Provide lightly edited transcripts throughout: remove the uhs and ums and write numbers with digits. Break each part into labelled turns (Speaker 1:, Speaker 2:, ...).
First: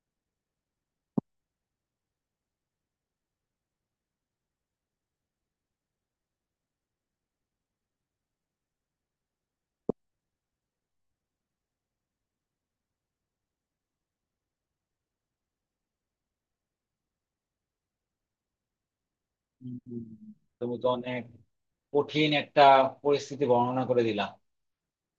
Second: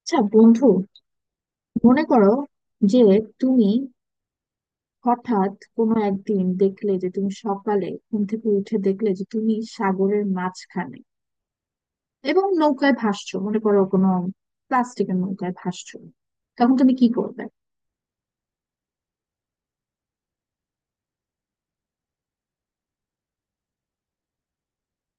Speaker 1: আচ্ছা বন্ধু, মনে করো যে তুমি হঠাৎ কোনো একদিন দেখলে যে তুমি সকালে ঘুম থেকে উঠে দেখলে যে তুমি সাগরের মাঝখানে এবং নৌকায় ভাসছো। মনে করো কোনো প্লাস্টিকের নৌকায় ভাসছো। তখন তুমি কি করবে?
Speaker 2: হুম, তুমি তো অনেক কঠিন একটা পরিস্থিতি বর্ণনা করে দিলা।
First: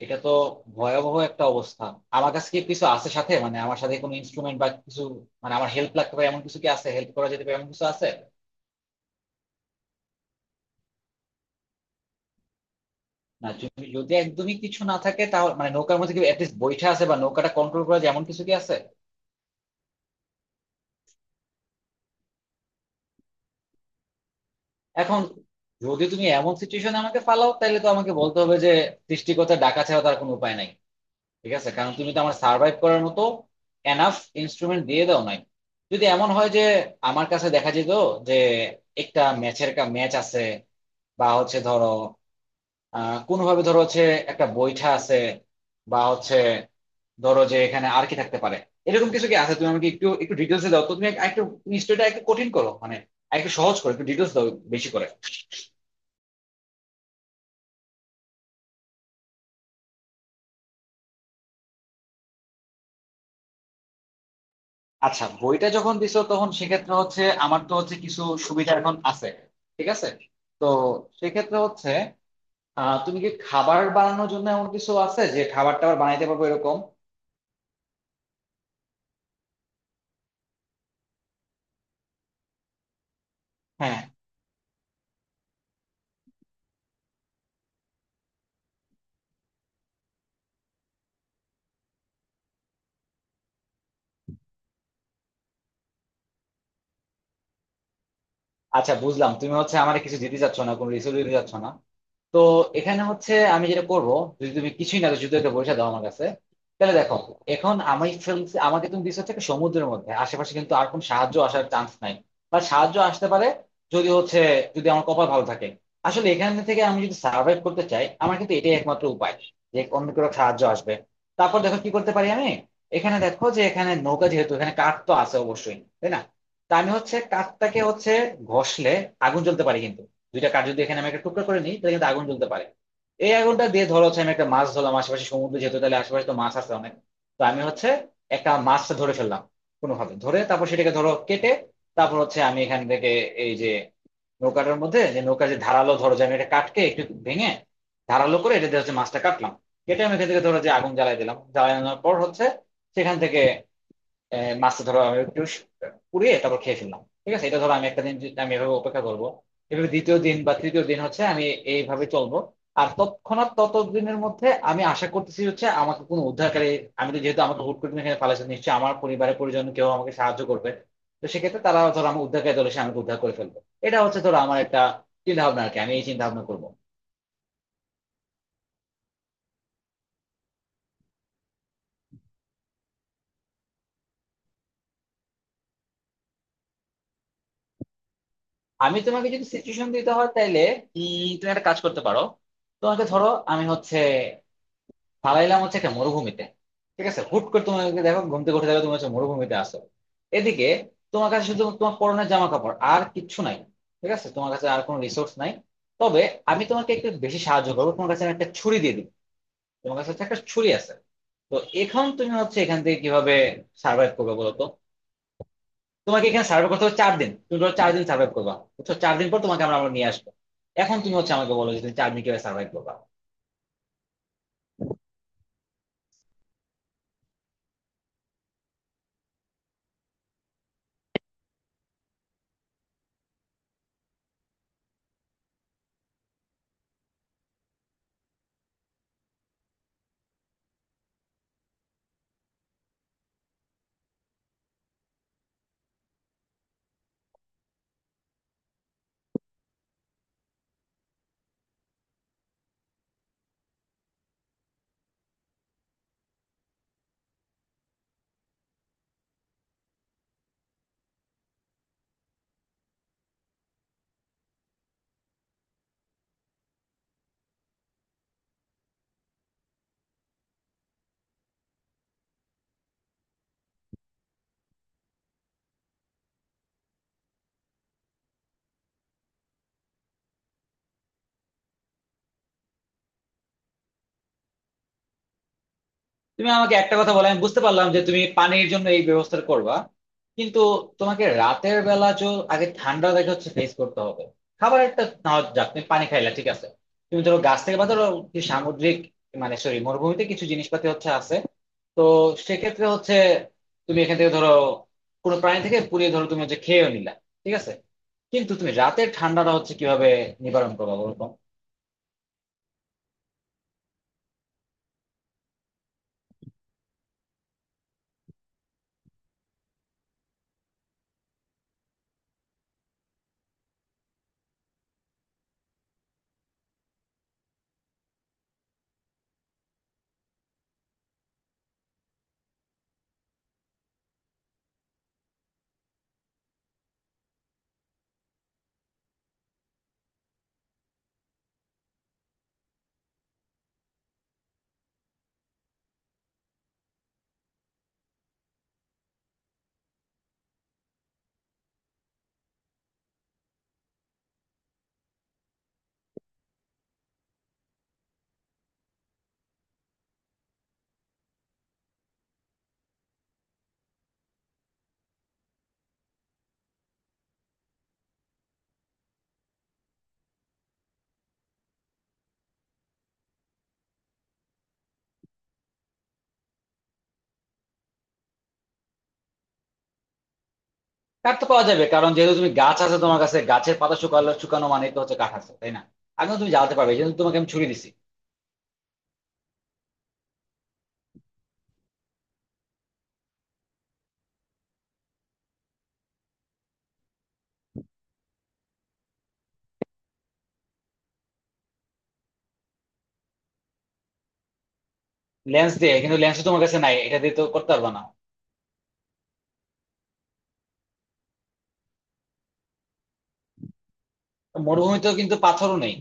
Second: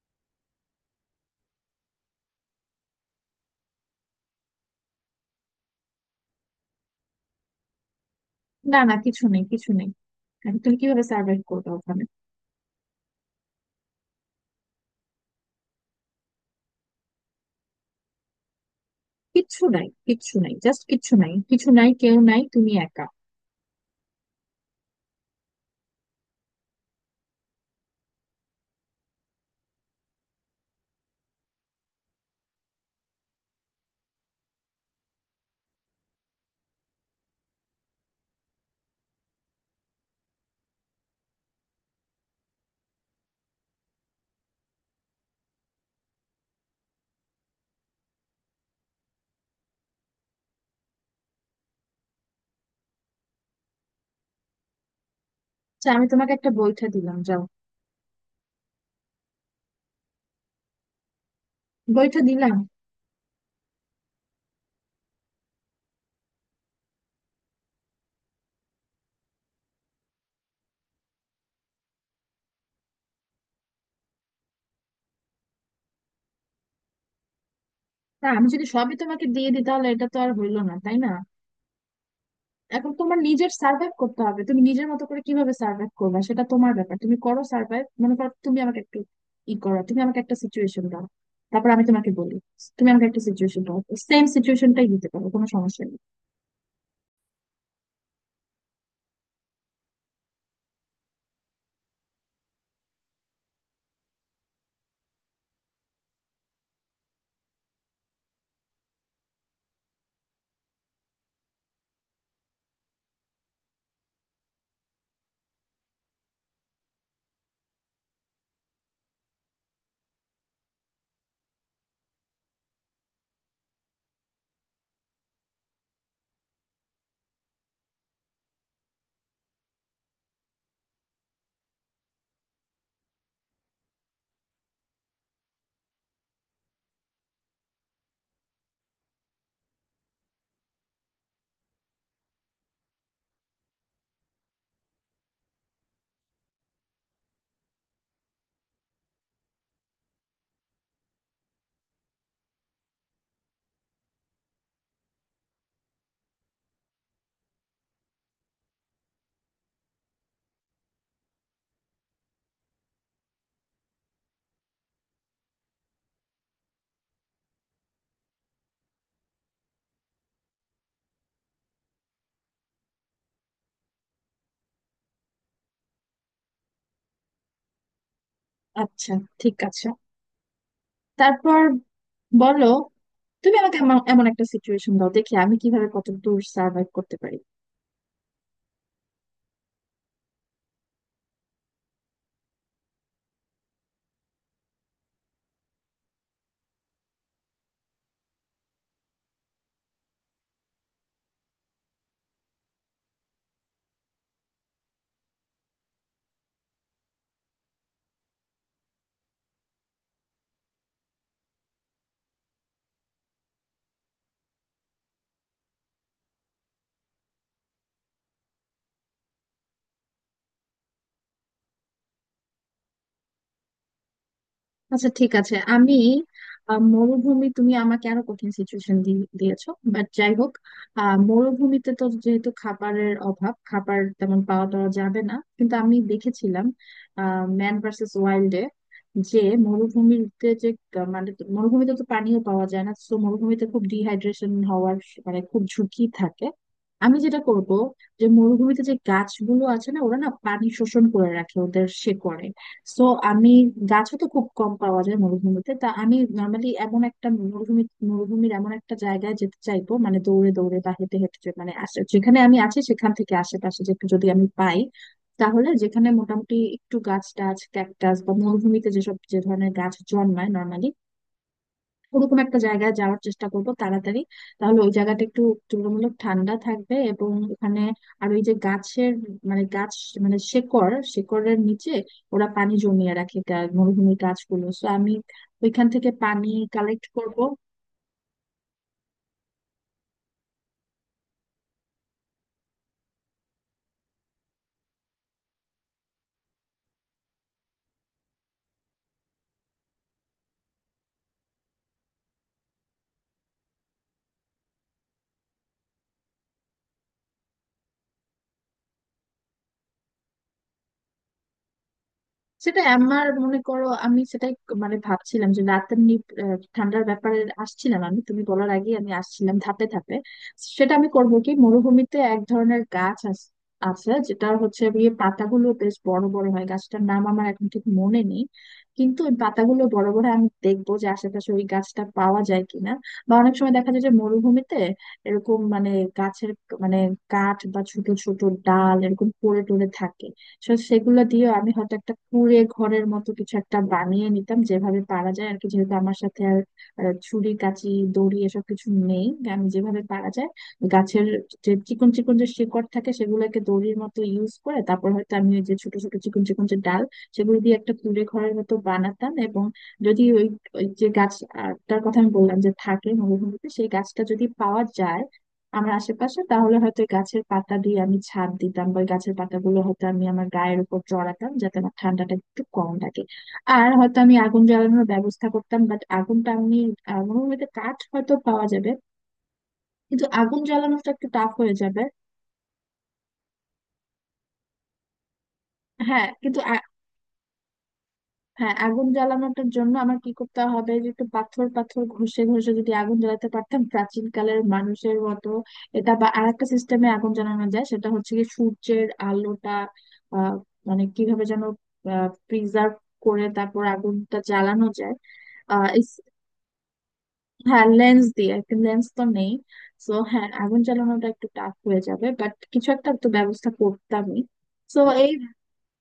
Speaker 2: এটা তো ভয়াবহ একটা অবস্থা। আমার কাছে কি কিছু আছে সাথে? মানে আমার সাথে কোনো ইনস্ট্রুমেন্ট বা কিছু, মানে আমার হেল্প লাগতে পারে এমন কিছু কি আছে, হেল্প করা যেতে পারে এমন কিছু আছে?
Speaker 1: না, না, কিছু নেই, কিছু নেই। এখন তুমি কিভাবে সার্ভাইভ করবে ওখানে?
Speaker 2: না, যদি যদি একদমই কিছু না থাকে, তাহলে মানে নৌকার মধ্যে কি অ্যাটলিস্ট বৈঠা আছে, বা নৌকাটা কন্ট্রোল করা যায় এমন কিছু কি আছে?
Speaker 1: কিচ্ছু নাই, কিচ্ছু নাই, জাস্ট কিচ্ছু নাই, কিছু নাই, কেউ নাই, তুমি একা।
Speaker 2: এখন যদি তুমি এমন সিচুয়েশনে আমাকে ফালাও, তাহলে তো আমাকে বলতে হবে যে সৃষ্টিকর্তা ডাকা ছাড়া তার কোনো উপায় নাই। ঠিক আছে, কারণ তুমি তো আমার সার্ভাইভ করার মতো এনাফ ইনস্ট্রুমেন্ট দিয়ে দাও নাই। যদি এমন হয় যে আমার কাছে দেখা যেত যে একটা ম্যাচ আছে, বা হচ্ছে ধরো কোনোভাবে ধরো হচ্ছে একটা বৈঠা আছে, বা হচ্ছে ধরো, যে এখানে আর কি থাকতে পারে এরকম কিছু কি আছে? তুমি আমাকে একটু একটু ডিটেলসে দাও তো, তুমি একটু স্টোরিটা একটু কঠিন করো, মানে একটু সহজ করো, একটু ডিটেলস দাও বেশি করে।
Speaker 1: আচ্ছা, আমি তোমাকে একটা বইটা দিলাম, যাও। বইটা দিলাম।
Speaker 2: আচ্ছা, বইটা যখন দিছো, তখন সেক্ষেত্রে হচ্ছে আমার তো হচ্ছে কিছু সুবিধা এখন আছে। ঠিক আছে। তো সেক্ষেত্রে হচ্ছে, তুমি কি খাবার বানানোর জন্য এমন কিছু আছে যে খাবার টাবার বানাইতে পারবো এরকম?
Speaker 1: তা আমি যদি সবই তোমাকে দিয়ে দিই তাহলে এটা তো আর হইলো না, তাই না? এখন তোমার নিজের সার্ভাইভ
Speaker 2: হ্যাঁ।
Speaker 1: করতে হবে। তুমি নিজের মতো করে কিভাবে সার্ভাইভ করবে সেটা তোমার ব্যাপার। তুমি করো সার্ভাইভ। মনে করো, তুমি আমাকে একটু করো। তুমি আমাকে একটা সিচুয়েশন দাও, তারপর আমি তোমাকে বলি। তুমি আমাকে একটা সিচুয়েশন দাও, সেম সিচুয়েশনটাই দিতে পারো, কোনো সমস্যা নেই।
Speaker 2: আচ্ছা, বুঝলাম তুমি হচ্ছে আমার কিছু দিতে চাচ্ছ না, কোনো রিসোর্স দিতে চাচ্ছ না। তো এখানে হচ্ছে আমি যেটা করব, যদি তুমি কিছুই না, যদি এটা বসে দাও আমার কাছে, তাহলে দেখো, এখন আমি ফেলছি, আমাকে তুমি দিচ্ছ হচ্ছে একটা সমুদ্রের মধ্যে, আশেপাশে কিন্তু আর কোন সাহায্য আসার চান্স নাই, বা সাহায্য আসতে পারে যদি হচ্ছে, যদি আমার কপাল ভালো থাকে। আসলে এখান থেকে আমি যদি সার্ভাইভ করতে চাই, আমার কিন্তু এটাই একমাত্র উপায়, যে অন্য কোনো সাহায্য আসবে। তারপর দেখো কি করতে পারি আমি। এখানে দেখো যে এখানে নৌকা যেহেতু, এখানে কাঠ তো আছে অবশ্যই, তাই না? তা আমি হচ্ছে কাঠটাকে হচ্ছে ঘষলে আগুন জ্বলতে পারি। কিন্তু দুইটা কাঠ যদি এখানে আমি একটা টুকরা করে নিই, তাহলে কিন্তু আগুন জ্বলতে পারে। এই আগুনটা দিয়ে ধরো হচ্ছে আমি একটা মাছ ধরলাম, আশেপাশে সমুদ্র যেহেতু, তাহলে আশেপাশে তো মাছ আছে অনেক। তো আমি হচ্ছে একটা মাছ ধরে ফেললাম কোনোভাবে ধরে, তারপর সেটাকে ধরো কেটে, তারপর হচ্ছে আমি এখান থেকে, এই যে নৌকাটার মধ্যে যে নৌকার যে ধারালো, ধরো যে আমি এটা কাটকে একটু ভেঙে ধারালো করে, এটা দিয়ে হচ্ছে মাছটা কাটলাম। কেটে আমি এখান থেকে ধরো যে আগুন জ্বালাই দিলাম, জ্বালানোর পর হচ্ছে সেখান থেকে, মাছটা ধরো আমি একটু পুড়িয়ে তারপর খেয়ে ফেললাম। ঠিক আছে, এটা ধরো আমি একটা দিন আমি এভাবে অপেক্ষা করব। এভাবে দ্বিতীয় দিন বা তৃতীয় দিন হচ্ছে আমি এইভাবে চলবো। আর তৎক্ষণাৎ ততদিনের মধ্যে আমি আশা করতেছি হচ্ছে আমাকে কোনো উদ্ধারকারী, আমি তো যেহেতু, আমাকে হুট করে তুমি এখানে পালাইছো, নিশ্চয়ই আমার পরিবারের পরিজন কেউ আমাকে সাহায্য করবে। তো সেক্ষেত্রে তারা ধরো আমার উদ্ধারকারী দল এসে আমাকে উদ্ধার করে ফেলবে। এটা হচ্ছে ধরো আমার একটা চিন্তা ভাবনা আর কি, আমি এই চিন্তা ভাবনা করবো।
Speaker 1: আচ্ছা, ঠিক আছে। তারপর বলো। তুমি আমাকে এমন এমন একটা সিচুয়েশন দাও, দেখি আমি কিভাবে কত দূর সার্ভাইভ করতে পারি।
Speaker 2: আমি তোমাকে যদি সিচুয়েশন দিতে হয় তাইলে, তুমি একটা কাজ করতে পারো। তোমাকে ধরো আমি হচ্ছে পালাইলাম হচ্ছে একটা মরুভূমিতে। ঠিক আছে, হুট করে তোমাকে, দেখো ঘুম থেকে উঠে দেখো তুমি হচ্ছে মরুভূমিতে আসো এদিকে। তোমার কাছে শুধু তোমার পরনের জামা কাপড়, আর কিচ্ছু নাই। ঠিক আছে, তোমার কাছে আর কোনো রিসোর্স নাই। তবে আমি তোমাকে একটু বেশি সাহায্য করবো, তোমার কাছে আমি একটা ছুরি দিয়ে দিই। তোমার কাছে হচ্ছে একটা ছুরি আছে। তো এখন তুমি হচ্ছে এখান থেকে কিভাবে সার্ভাইভ করবে বলো তো? তোমাকে এখানে সার্ভাইভ করতে হবে চার দিন। তুমি ধরো চার দিন সার্ভাইভ করবা, বুঝছো? চার দিন পর তোমাকে আমরা আমরা নিয়ে আসবো। এখন তুমি হচ্ছে আমাকে বলো যে তুমি চার দিন কিভাবে সার্ভাইভ করবা।
Speaker 1: আচ্ছা, ঠিক আছে। আমি মরুভূমি, তুমি আমাকে আরো কঠিন সিচুয়েশন দিয়েছো, বাট যাই হোক। মরুভূমিতে তো যেহেতু খাবারের অভাব, খাবার তেমন পাওয়া টাওয়া যাবে না, কিন্তু আমি দেখেছিলাম ম্যান ভার্সেস ওয়াইল্ডে যে মরুভূমিতে যে মানে মরুভূমিতে তো পানিও পাওয়া যায় না। তো মরুভূমিতে খুব ডিহাইড্রেশন হওয়ার মানে খুব ঝুঁকি থাকে। আমি যেটা করব, যে মরুভূমিতে যে গাছগুলো আছে না, ওরা না পানি শোষণ করে রাখে ওদের শেকড়ে। সো আমি, গাছও তো খুব কম পাওয়া যায় মরুভূমিতে, তা আমি নর্মালি এমন একটা মরুভূমির এমন একটা জায়গায় যেতে চাইবো, মানে দৌড়ে দৌড়ে বা হেঁটে হেঁটে মানে যেখানে আমি আছি সেখান থেকে আশেপাশে যেটু যদি আমি পাই, তাহলে যেখানে মোটামুটি একটু গাছ টাছ, ক্যাকটাস বা মরুভূমিতে যেসব, যে ধরনের গাছ জন্মায় নর্মালি, ওরকম একটা জায়গায় যাওয়ার চেষ্টা করব তাড়াতাড়ি। তাহলে ওই জায়গাটা একটু তুলনামূলক ঠান্ডা থাকবে এবং ওখানে, আর ওই যে গাছের, মানে গাছ, মানে শেকড়, শেকড়ের নিচে ওরা পানি জমিয়ে রাখে, মরুভূমির গাছগুলো, তো আমি ওইখান থেকে পানি
Speaker 2: তুমি আমাকে একটা
Speaker 1: কালেক্ট
Speaker 2: কথা বলো,
Speaker 1: করব।
Speaker 2: আমি বুঝতে পারলাম যে তুমি পানির জন্য এই ব্যবস্থা করবা, কিন্তু তোমাকে রাতের বেলা আগে ঠান্ডা দেখে হচ্ছে ফেস করতে হবে। খাবার একটা না হয় যাক, তুমি পানি খাইলা, ঠিক আছে। তুমি ধরো গাছ থেকে বা ধরো কি সামুদ্রিক, মানে সরি মরুভূমিতে কিছু জিনিসপাতি হচ্ছে আছে। তো সেক্ষেত্রে হচ্ছে তুমি এখান থেকে ধরো কোনো প্রাণী থেকে পুড়িয়ে ধরো তুমি হচ্ছে খেয়েও নিলা, ঠিক আছে। কিন্তু তুমি রাতের ঠান্ডাটা হচ্ছে কিভাবে নিবারণ করবো বলো?
Speaker 1: সেটা আমার, মনে করো, আমি সেটাই মানে ভাবছিলাম, যে রাতের ঠান্ডার ব্যাপারে আসছিলাম। আমি তুমি বলার আগে আমি আসছিলাম ধাপে ধাপে। সেটা আমি করবো কি, মরুভূমিতে এক ধরনের গাছ আছে, যেটা হচ্ছে পাতাগুলো বেশ বড় বড় হয়। গাছটার নাম আমার এখন ঠিক মনে নেই, কিন্তু ওই পাতাগুলো বড় বড় হয়। আমি দেখবো যে আশেপাশে ওই গাছটা পাওয়া যায় কিনা। বা অনেক সময় দেখা যায় যে মরুভূমিতে এরকম, মানে গাছের, মানে কাঠ বা ছোট ছোট ডাল এরকম পড়ে টড়ে থাকে। সো সেগুলো দিয়ে আমি হয়তো একটা কুঁড়ে ঘরের মতো কিছু একটা বানিয়ে নিতাম, যেভাবে পারা যায় আর কি, যেহেতু আমার সাথে আর ছুরি, কাঁচি, দড়ি এসব কিছু নেই। আমি যেভাবে পারা যায়, গাছের যে চিকন চিকন যে শিকড় থাকে, সেগুলোকে দড়ির মতো ইউজ করে তারপর হয়তো আমি ওই যে ছোট ছোট চিকন চিকন যে ডাল, সেগুলো দিয়ে একটা কুঁড়ে ঘরের মতো বানাতাম। এবং যদি ওই ওই যে গাছটার কথা আমি বললাম যে থাকে মরুভূমিতে, সেই গাছটা যদি পাওয়া যায় আমার আশেপাশে, তাহলে হয়তো ওই গাছের পাতা দিয়ে আমি ছাদ দিতাম, বা ওই গাছের পাতাগুলো হয়তো আমি আমার গায়ের উপর চড়াতাম, যাতে আমার ঠান্ডাটা একটু কম লাগে। আর হয়তো আমি আগুন জ্বালানোর ব্যবস্থা করতাম, বাট আগুনটা আমি, মরুভূমিতে কাঠ হয়তো পাওয়া যাবে কিন্তু আগুন জ্বালানোটা একটু
Speaker 2: কাঠ তো
Speaker 1: টাফ
Speaker 2: পাওয়া
Speaker 1: হয়ে
Speaker 2: যাবে,
Speaker 1: যাবে।
Speaker 2: কারণ যেহেতু তুমি গাছ আছে তোমার কাছে, গাছের পাতা শুকালো শুকানো মানে তো হচ্ছে কাঠ আছে, তাই না?
Speaker 1: হ্যাঁ,
Speaker 2: আগে তুমি
Speaker 1: কিন্তু
Speaker 2: জ্বালাতে পারবে, কিন্তু তোমাকে আমি ছুরি দিছি।
Speaker 1: হ্যাঁ, আগুন জ্বালানোটার জন্য আমার কি করতে হবে, যে একটু পাথর পাথর ঘষে ঘষে যদি আগুন জ্বালাতে পারতাম প্রাচীন কালের মানুষের মতো, এটা বা আরেকটা সিস্টেমে আগুন জ্বালানো যায়, সেটা হচ্ছে কি সূর্যের আলোটা আহ মানে কিভাবে যেন প্রিজার্ভ করে তারপর আগুনটা জ্বালানো যায়।
Speaker 2: লেন্স
Speaker 1: আহ
Speaker 2: দিয়ে, কিন্তু
Speaker 1: ইস-
Speaker 2: লেন্স তোমার কাছে নাই, এটা দিয়ে তো করতে
Speaker 1: হ্যাঁ,
Speaker 2: পারবে না।
Speaker 1: লেন্স দিয়ে একটা লেন্স তো নেই। তো হ্যাঁ, আগুন জ্বালানোটা একটু টাফ হয়ে যাবে, বাট কিছু একটা তো ব্যবস্থা করতামই। তো
Speaker 2: মরুভূমিতেও কিন্তু পাথরও নেই।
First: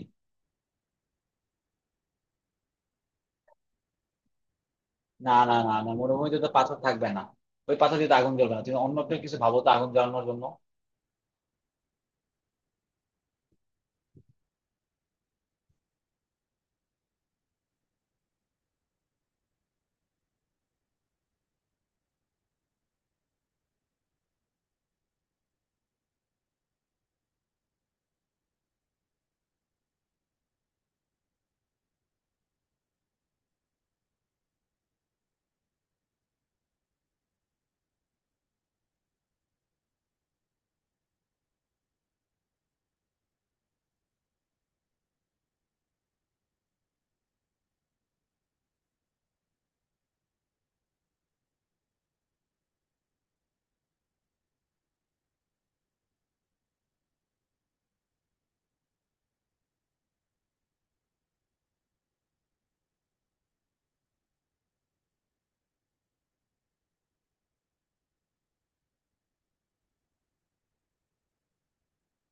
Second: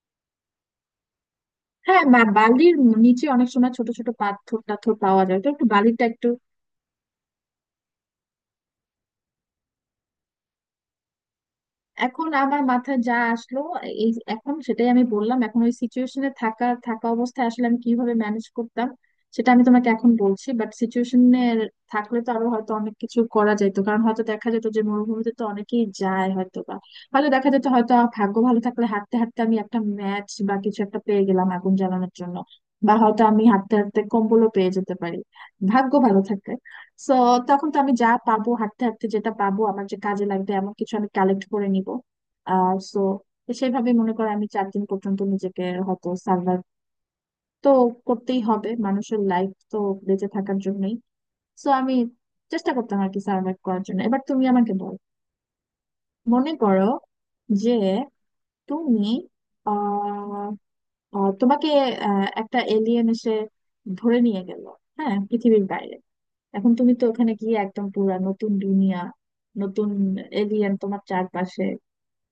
Speaker 1: হ্যাঁ, বা বালির নিচে অনেক সময় ছোট ছোট পাথর টাথর পাওয়া
Speaker 2: না
Speaker 1: যায়, তো
Speaker 2: না
Speaker 1: একটু
Speaker 2: না না,
Speaker 1: বালিটা একটু।
Speaker 2: মরুভূমিতে তো পাথর থাকবে না। ওই পাথর দিয়ে তো আগুন জ্বলবে না, তুমি অন্য একটা কিছু ভাবো তো আগুন জ্বালানোর জন্য।
Speaker 1: এখন আমার মাথায় যা আসলো, এই এখন সেটাই আমি বললাম। এখন ওই সিচুয়েশনে থাকা থাকা অবস্থায় আসলে আমি কিভাবে ম্যানেজ করতাম সেটা আমি তোমাকে এখন বলছি, বাট সিচুয়েশনে থাকলে তো আরো হয়তো অনেক কিছু করা যেত, কারণ হয়তো দেখা যেত যে মরুভূমিতে তো অনেকেই যায় হয়তো, বা হয়তো দেখা যেত, হয়তো আমার ভাগ্য ভালো থাকলে হাঁটতে হাঁটতে আমি একটা ম্যাচ বা কিছু একটা পেয়ে গেলাম আগুন জ্বালানোর জন্য। বা হয়তো আমি হাঁটতে হাঁটতে কম্বলও পেয়ে যেতে পারি, ভাগ্য ভালো থাকে। সো তখন তো আমি যা পাবো হাঁটতে হাঁটতে, যেটা পাবো আমার যে কাজে লাগবে এমন কিছু, আমি কালেক্ট করে নিব। আর সো সেভাবে মনে করো আমি 4 দিন পর্যন্ত নিজেকে হয়তো সার্ভাইভ, তো করতেই হবে, মানুষের লাইফ তো বেঁচে থাকার জন্যই। সো আমি চেষ্টা করতাম আর কি, সার্ভাইভ করার জন্য। এবার তুমি আমাকে বলো। মনে করো যে তুমি আহ তোমাকে একটা এলিয়েন এসে ধরে নিয়ে গেল, হ্যাঁ, পৃথিবীর বাইরে। এখন তুমি তো ওখানে গিয়ে একদম পুরা নতুন দুনিয়া, নতুন এলিয়েন তোমার চারপাশে,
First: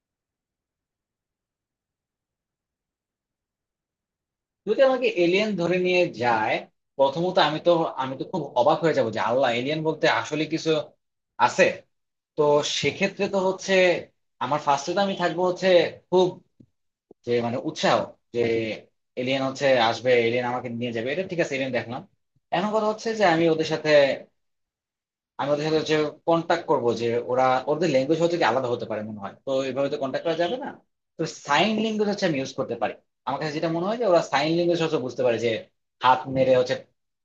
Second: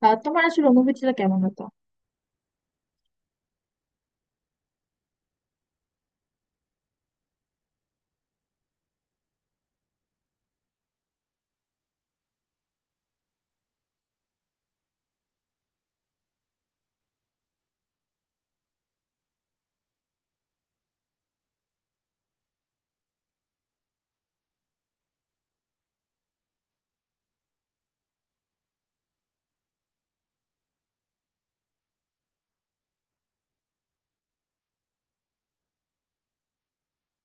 Speaker 1: তোমার আসলে অনুভূতিটা কেমন হতো?
Speaker 2: যদি আমাকে এলিয়েন ধরে নিয়ে যায়, প্রথমত আমি তো, আমি তো খুব অবাক হয়ে যাবো যে আল্লাহ এলিয়েন বলতে আসলে কিছু আছে। তো সেক্ষেত্রে তো হচ্ছে আমার ফার্স্টে তো আমি থাকবো হচ্ছে খুব, যে মানে উৎসাহ, যে এলিয়েন হচ্ছে আসবে, এলিয়েন আমাকে নিয়ে যাবে, এটা ঠিক আছে, এলিয়েন দেখলাম। এখন কথা হচ্ছে যে আমি ওদের সাথে হচ্ছে কন্ট্যাক্ট করব যে, ওরা ওদের ল্যাঙ্গুয়েজ হচ্ছে কি আলাদা হতে পারে মনে হয়, তো এইভাবে তো কন্ট্যাক্ট করা যাবে না। তো সাইন ল্যাঙ্গুয়েজ হচ্ছে আমি ইউজ করতে পারি। আমার কাছে যেটা মনে হয় যে ওরা সাইন ল্যাঙ্গুয়েজ হচ্ছে বুঝতে পারে, যে হাত মেরে হচ্ছে,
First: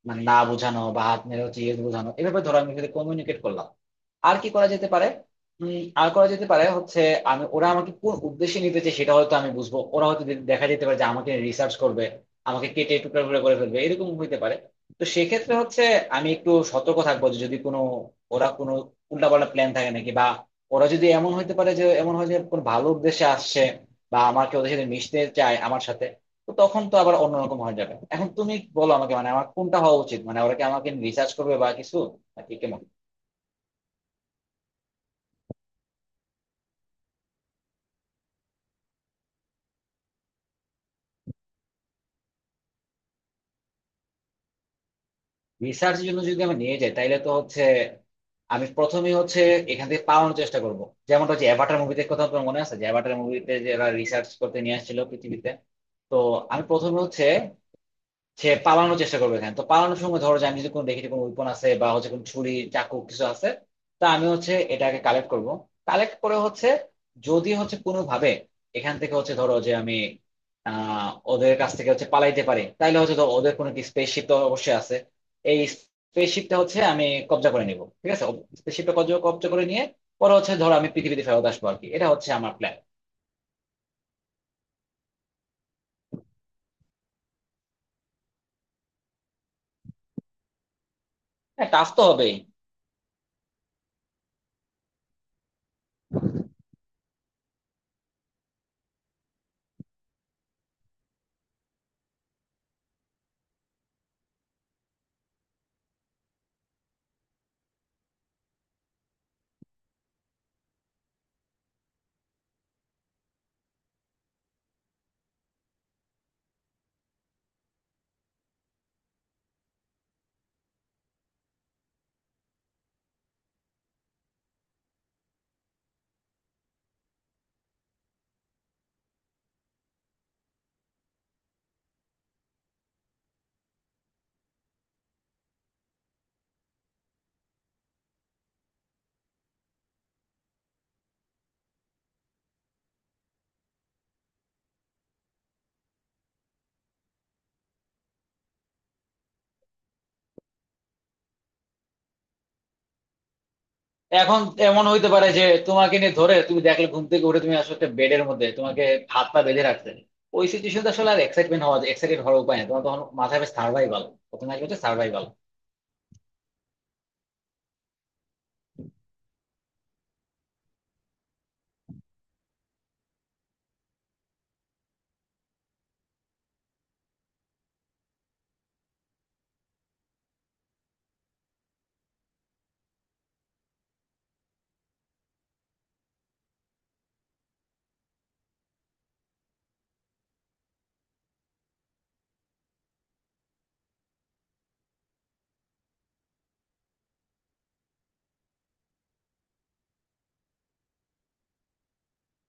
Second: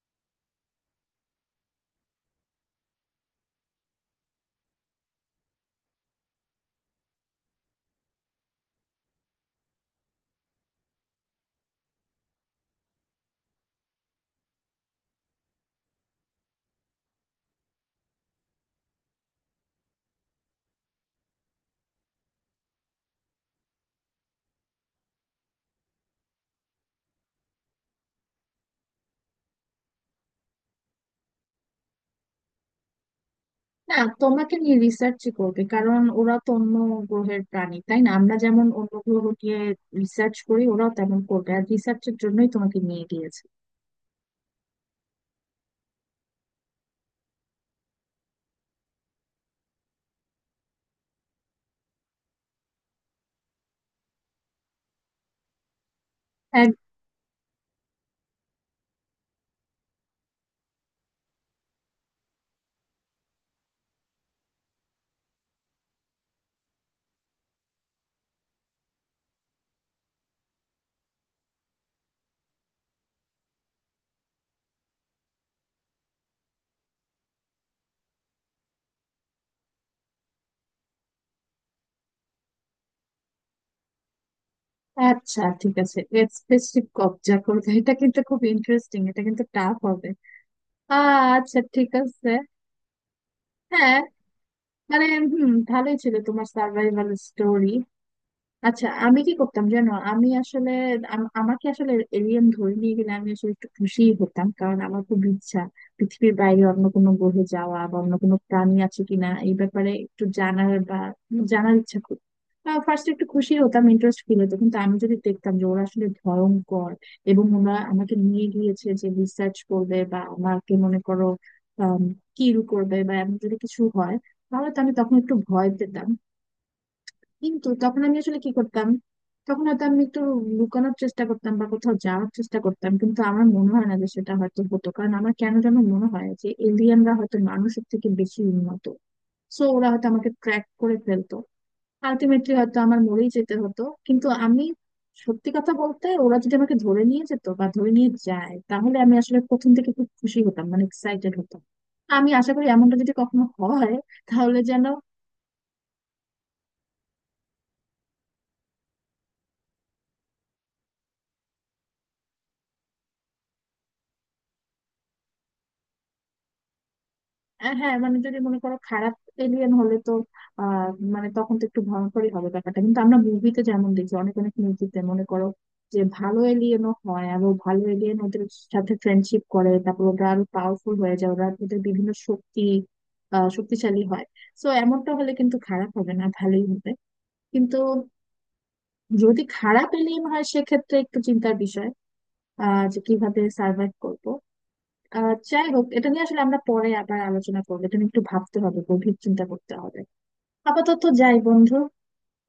Speaker 2: মানে না বোঝানো, বা হাত মেরে হচ্ছে ইয়ে বোঝানো, এভাবে ধরো আমি সাথে কমিউনিকেট করলাম। আর কি করা যেতে পারে? আর করা যেতে পারে হচ্ছে, আমি ওরা আমাকে কোন উদ্দেশ্যে নিতে চায় সেটা হয়তো আমি বুঝবো। ওরা হয়তো দেখা যেতে পারে যে আমাকে রিসার্চ করবে, আমাকে কেটে টুকরা টুকরা করে ফেলবে, এরকম হইতে পারে। তো সেক্ষেত্রে হচ্ছে আমি একটু সতর্ক থাকবো, যে যদি কোনো, ওরা কোনো উল্টাপাল্টা প্ল্যান থাকে নাকি, বা ওরা যদি এমন হইতে পারে যে এমন হয় যে কোনো ভালো উদ্দেশ্যে আসছে, বা আমাকে ওদের সাথে মিশতে চায় আমার সাথে। তো তখন তো আবার অন্যরকম হয়ে যাবে। এখন তুমি বলো আমাকে, মানে আমার কোনটা হওয়া উচিত, মানে ওরা কি আমাকে রিসার্চ করবে বা কিছু, নাকি কেমন?
Speaker 1: না, তোমাকে নিয়ে রিসার্চই করবে, কারণ ওরা তো অন্য গ্রহের প্রাণী, তাই না? আমরা যেমন অন্য গ্রহ নিয়ে রিসার্চ করি, ওরাও তেমন করবে, আর রিসার্চের জন্যই তোমাকে নিয়ে গিয়েছে।
Speaker 2: রিসার্চ জন্য যদি আমি নিয়ে যাই, তাইলে তো হচ্ছে আমি প্রথমেই হচ্ছে এখান থেকে পালানোর চেষ্টা করব। যেমন হচ্ছে অ্যাভাটার মুভিতে কথা আপনার মনে আছে, যে অ্যাভাটার মুভিতে যারা রিসার্চ করতে নিয়ে আসছিল পৃথিবীতে। তো আমি
Speaker 1: এক-
Speaker 2: প্রথমে হচ্ছে সে পালানোর চেষ্টা করবে। এখানে তো পালানোর সময় ধরো যে আমি যদি কোনো দেখি যে কোনো উইপন আছে, বা হচ্ছে কোনো ছুরি চাকু কিছু আছে, তা আমি হচ্ছে এটাকে কালেক্ট করব। কালেক্ট করে হচ্ছে যদি হচ্ছে কোনো ভাবে এখান থেকে হচ্ছে ধরো যে আমি, ওদের কাছ থেকে হচ্ছে পালাইতে পারি, তাইলে হচ্ছে ধরো ওদের কোনো স্পেসশিপ তো অবশ্যই আছে। এই স্পেসশিপটা হচ্ছে আমি কবজা করে নিব, ঠিক আছে। স্পেসশিপটা কবজা কবজা করে নিয়ে পরে হচ্ছে ধরো আমি পৃথিবীতে ফেরত আসবো আর কি, এটা হচ্ছে আমার প্ল্যান।
Speaker 1: আচ্ছা, ঠিক আছে। স্পেসশিপ কবজা করবে, এটা কিন্তু খুব ইন্টারেস্টিং, এটা কিন্তু টাফ হবে। আচ্ছা,
Speaker 2: হ্যাঁ, টাফ
Speaker 1: ঠিক
Speaker 2: তো
Speaker 1: আছে।
Speaker 2: হবেই।
Speaker 1: হ্যাঁ, মানে ভালোই ছিল তোমার সার্ভাইভাল স্টোরি। আচ্ছা, আমি কি করতাম জানো, আমি আসলে, আমাকে আসলে এলিয়েন ধরে নিয়ে গেলে আমি আসলে একটু খুশি হতাম, কারণ আমার খুব ইচ্ছা পৃথিবীর বাইরে অন্য কোনো গ্রহে যাওয়া বা অন্য কোনো প্রাণী আছে কিনা এই ব্যাপারে একটু জানার, বা জানার ইচ্ছা খুব। ফার্স্ট একটু খুশি হতাম, ইন্টারেস্ট ফিল হতো, কিন্তু আমি যদি দেখতাম যে ওরা আসলে ভয়ঙ্কর এবং ওরা আমাকে নিয়ে গিয়েছে যে রিসার্চ করবে বা আমাকে মনে করো কিল করবে বা এমন যদি কিছু হয়, তাহলে তো আমি তখন একটু ভয় পেতাম। কিন্তু তখন আমি আসলে কি করতাম, তখন হয়তো আমি একটু লুকানোর চেষ্টা করতাম বা কোথাও যাওয়ার চেষ্টা করতাম, কিন্তু আমার মনে হয় না যে সেটা হয়তো হতো, কারণ আমার কেন যেন মনে হয় যে এলিয়েনরা হয়তো মানুষের থেকে বেশি উন্নত। সো ওরা হয়তো আমাকে ট্র্যাক করে ফেলতো, আলটিমেটলি হয়তো আমার মরেই যেতে হতো। কিন্তু আমি সত্যি কথা বলতে, ওরা যদি আমাকে ধরে নিয়ে যেত বা ধরে নিয়ে যায় তাহলে আমি আসলে প্রথম থেকে খুব খুশি হতাম, মানে এক্সাইটেড হতাম। আমি আশা করি এমনটা যদি কখনো হয়
Speaker 2: এখন
Speaker 1: তাহলে যেন।
Speaker 2: এমন হইতে পারে যে তোমাকে নিয়ে ধরে তুমি দেখলে ঘুম থেকে উঠে তুমি আসলে একটা বেডের মধ্যে তোমাকে হাত পা বেঁধে রাখতে। ওই সিচুয়েশন আসলে আর এক্সাইটমেন্ট হওয়া, এক্সাইটেড হওয়ার উপায় নেই। তোমার তখন মাথায় সার্ভাইভাল প্রথমে আসবে, হচ্ছে সার্ভাইভাল।
Speaker 1: হ্যাঁ, মানে যদি মনে করো খারাপ এলিয়েন হলে তো, আহ মানে তখন তো একটু ভয়ঙ্করই হবে ব্যাপারটা, কিন্তু আমরা মুভিতে যেমন দেখি অনেক অনেক মুভিতে, মনে করো যে ভালো এলিয়েনও হয় এবং ভালো এলিয়েন ওদের সাথে ফ্রেন্ডশিপ করে, তারপর ওরা আরো পাওয়ারফুল হয়ে যায়, ওরা ওদের বিভিন্ন শক্তি, শক্তিশালী হয়। তো এমনটা হলে কিন্তু খারাপ হবে না, ভালোই হবে, কিন্তু যদি খারাপ এলিয়েন হয় সেক্ষেত্রে একটু চিন্তার বিষয়, যে কিভাবে সার্ভাইভ করব। যাই হোক, এটা নিয়ে আসলে আমরা পরে আবার আলোচনা করবো, তুমি একটু ভাবতে হবে, গভীর চিন্তা করতে হবে। আপাতত যাই, বন্ধু।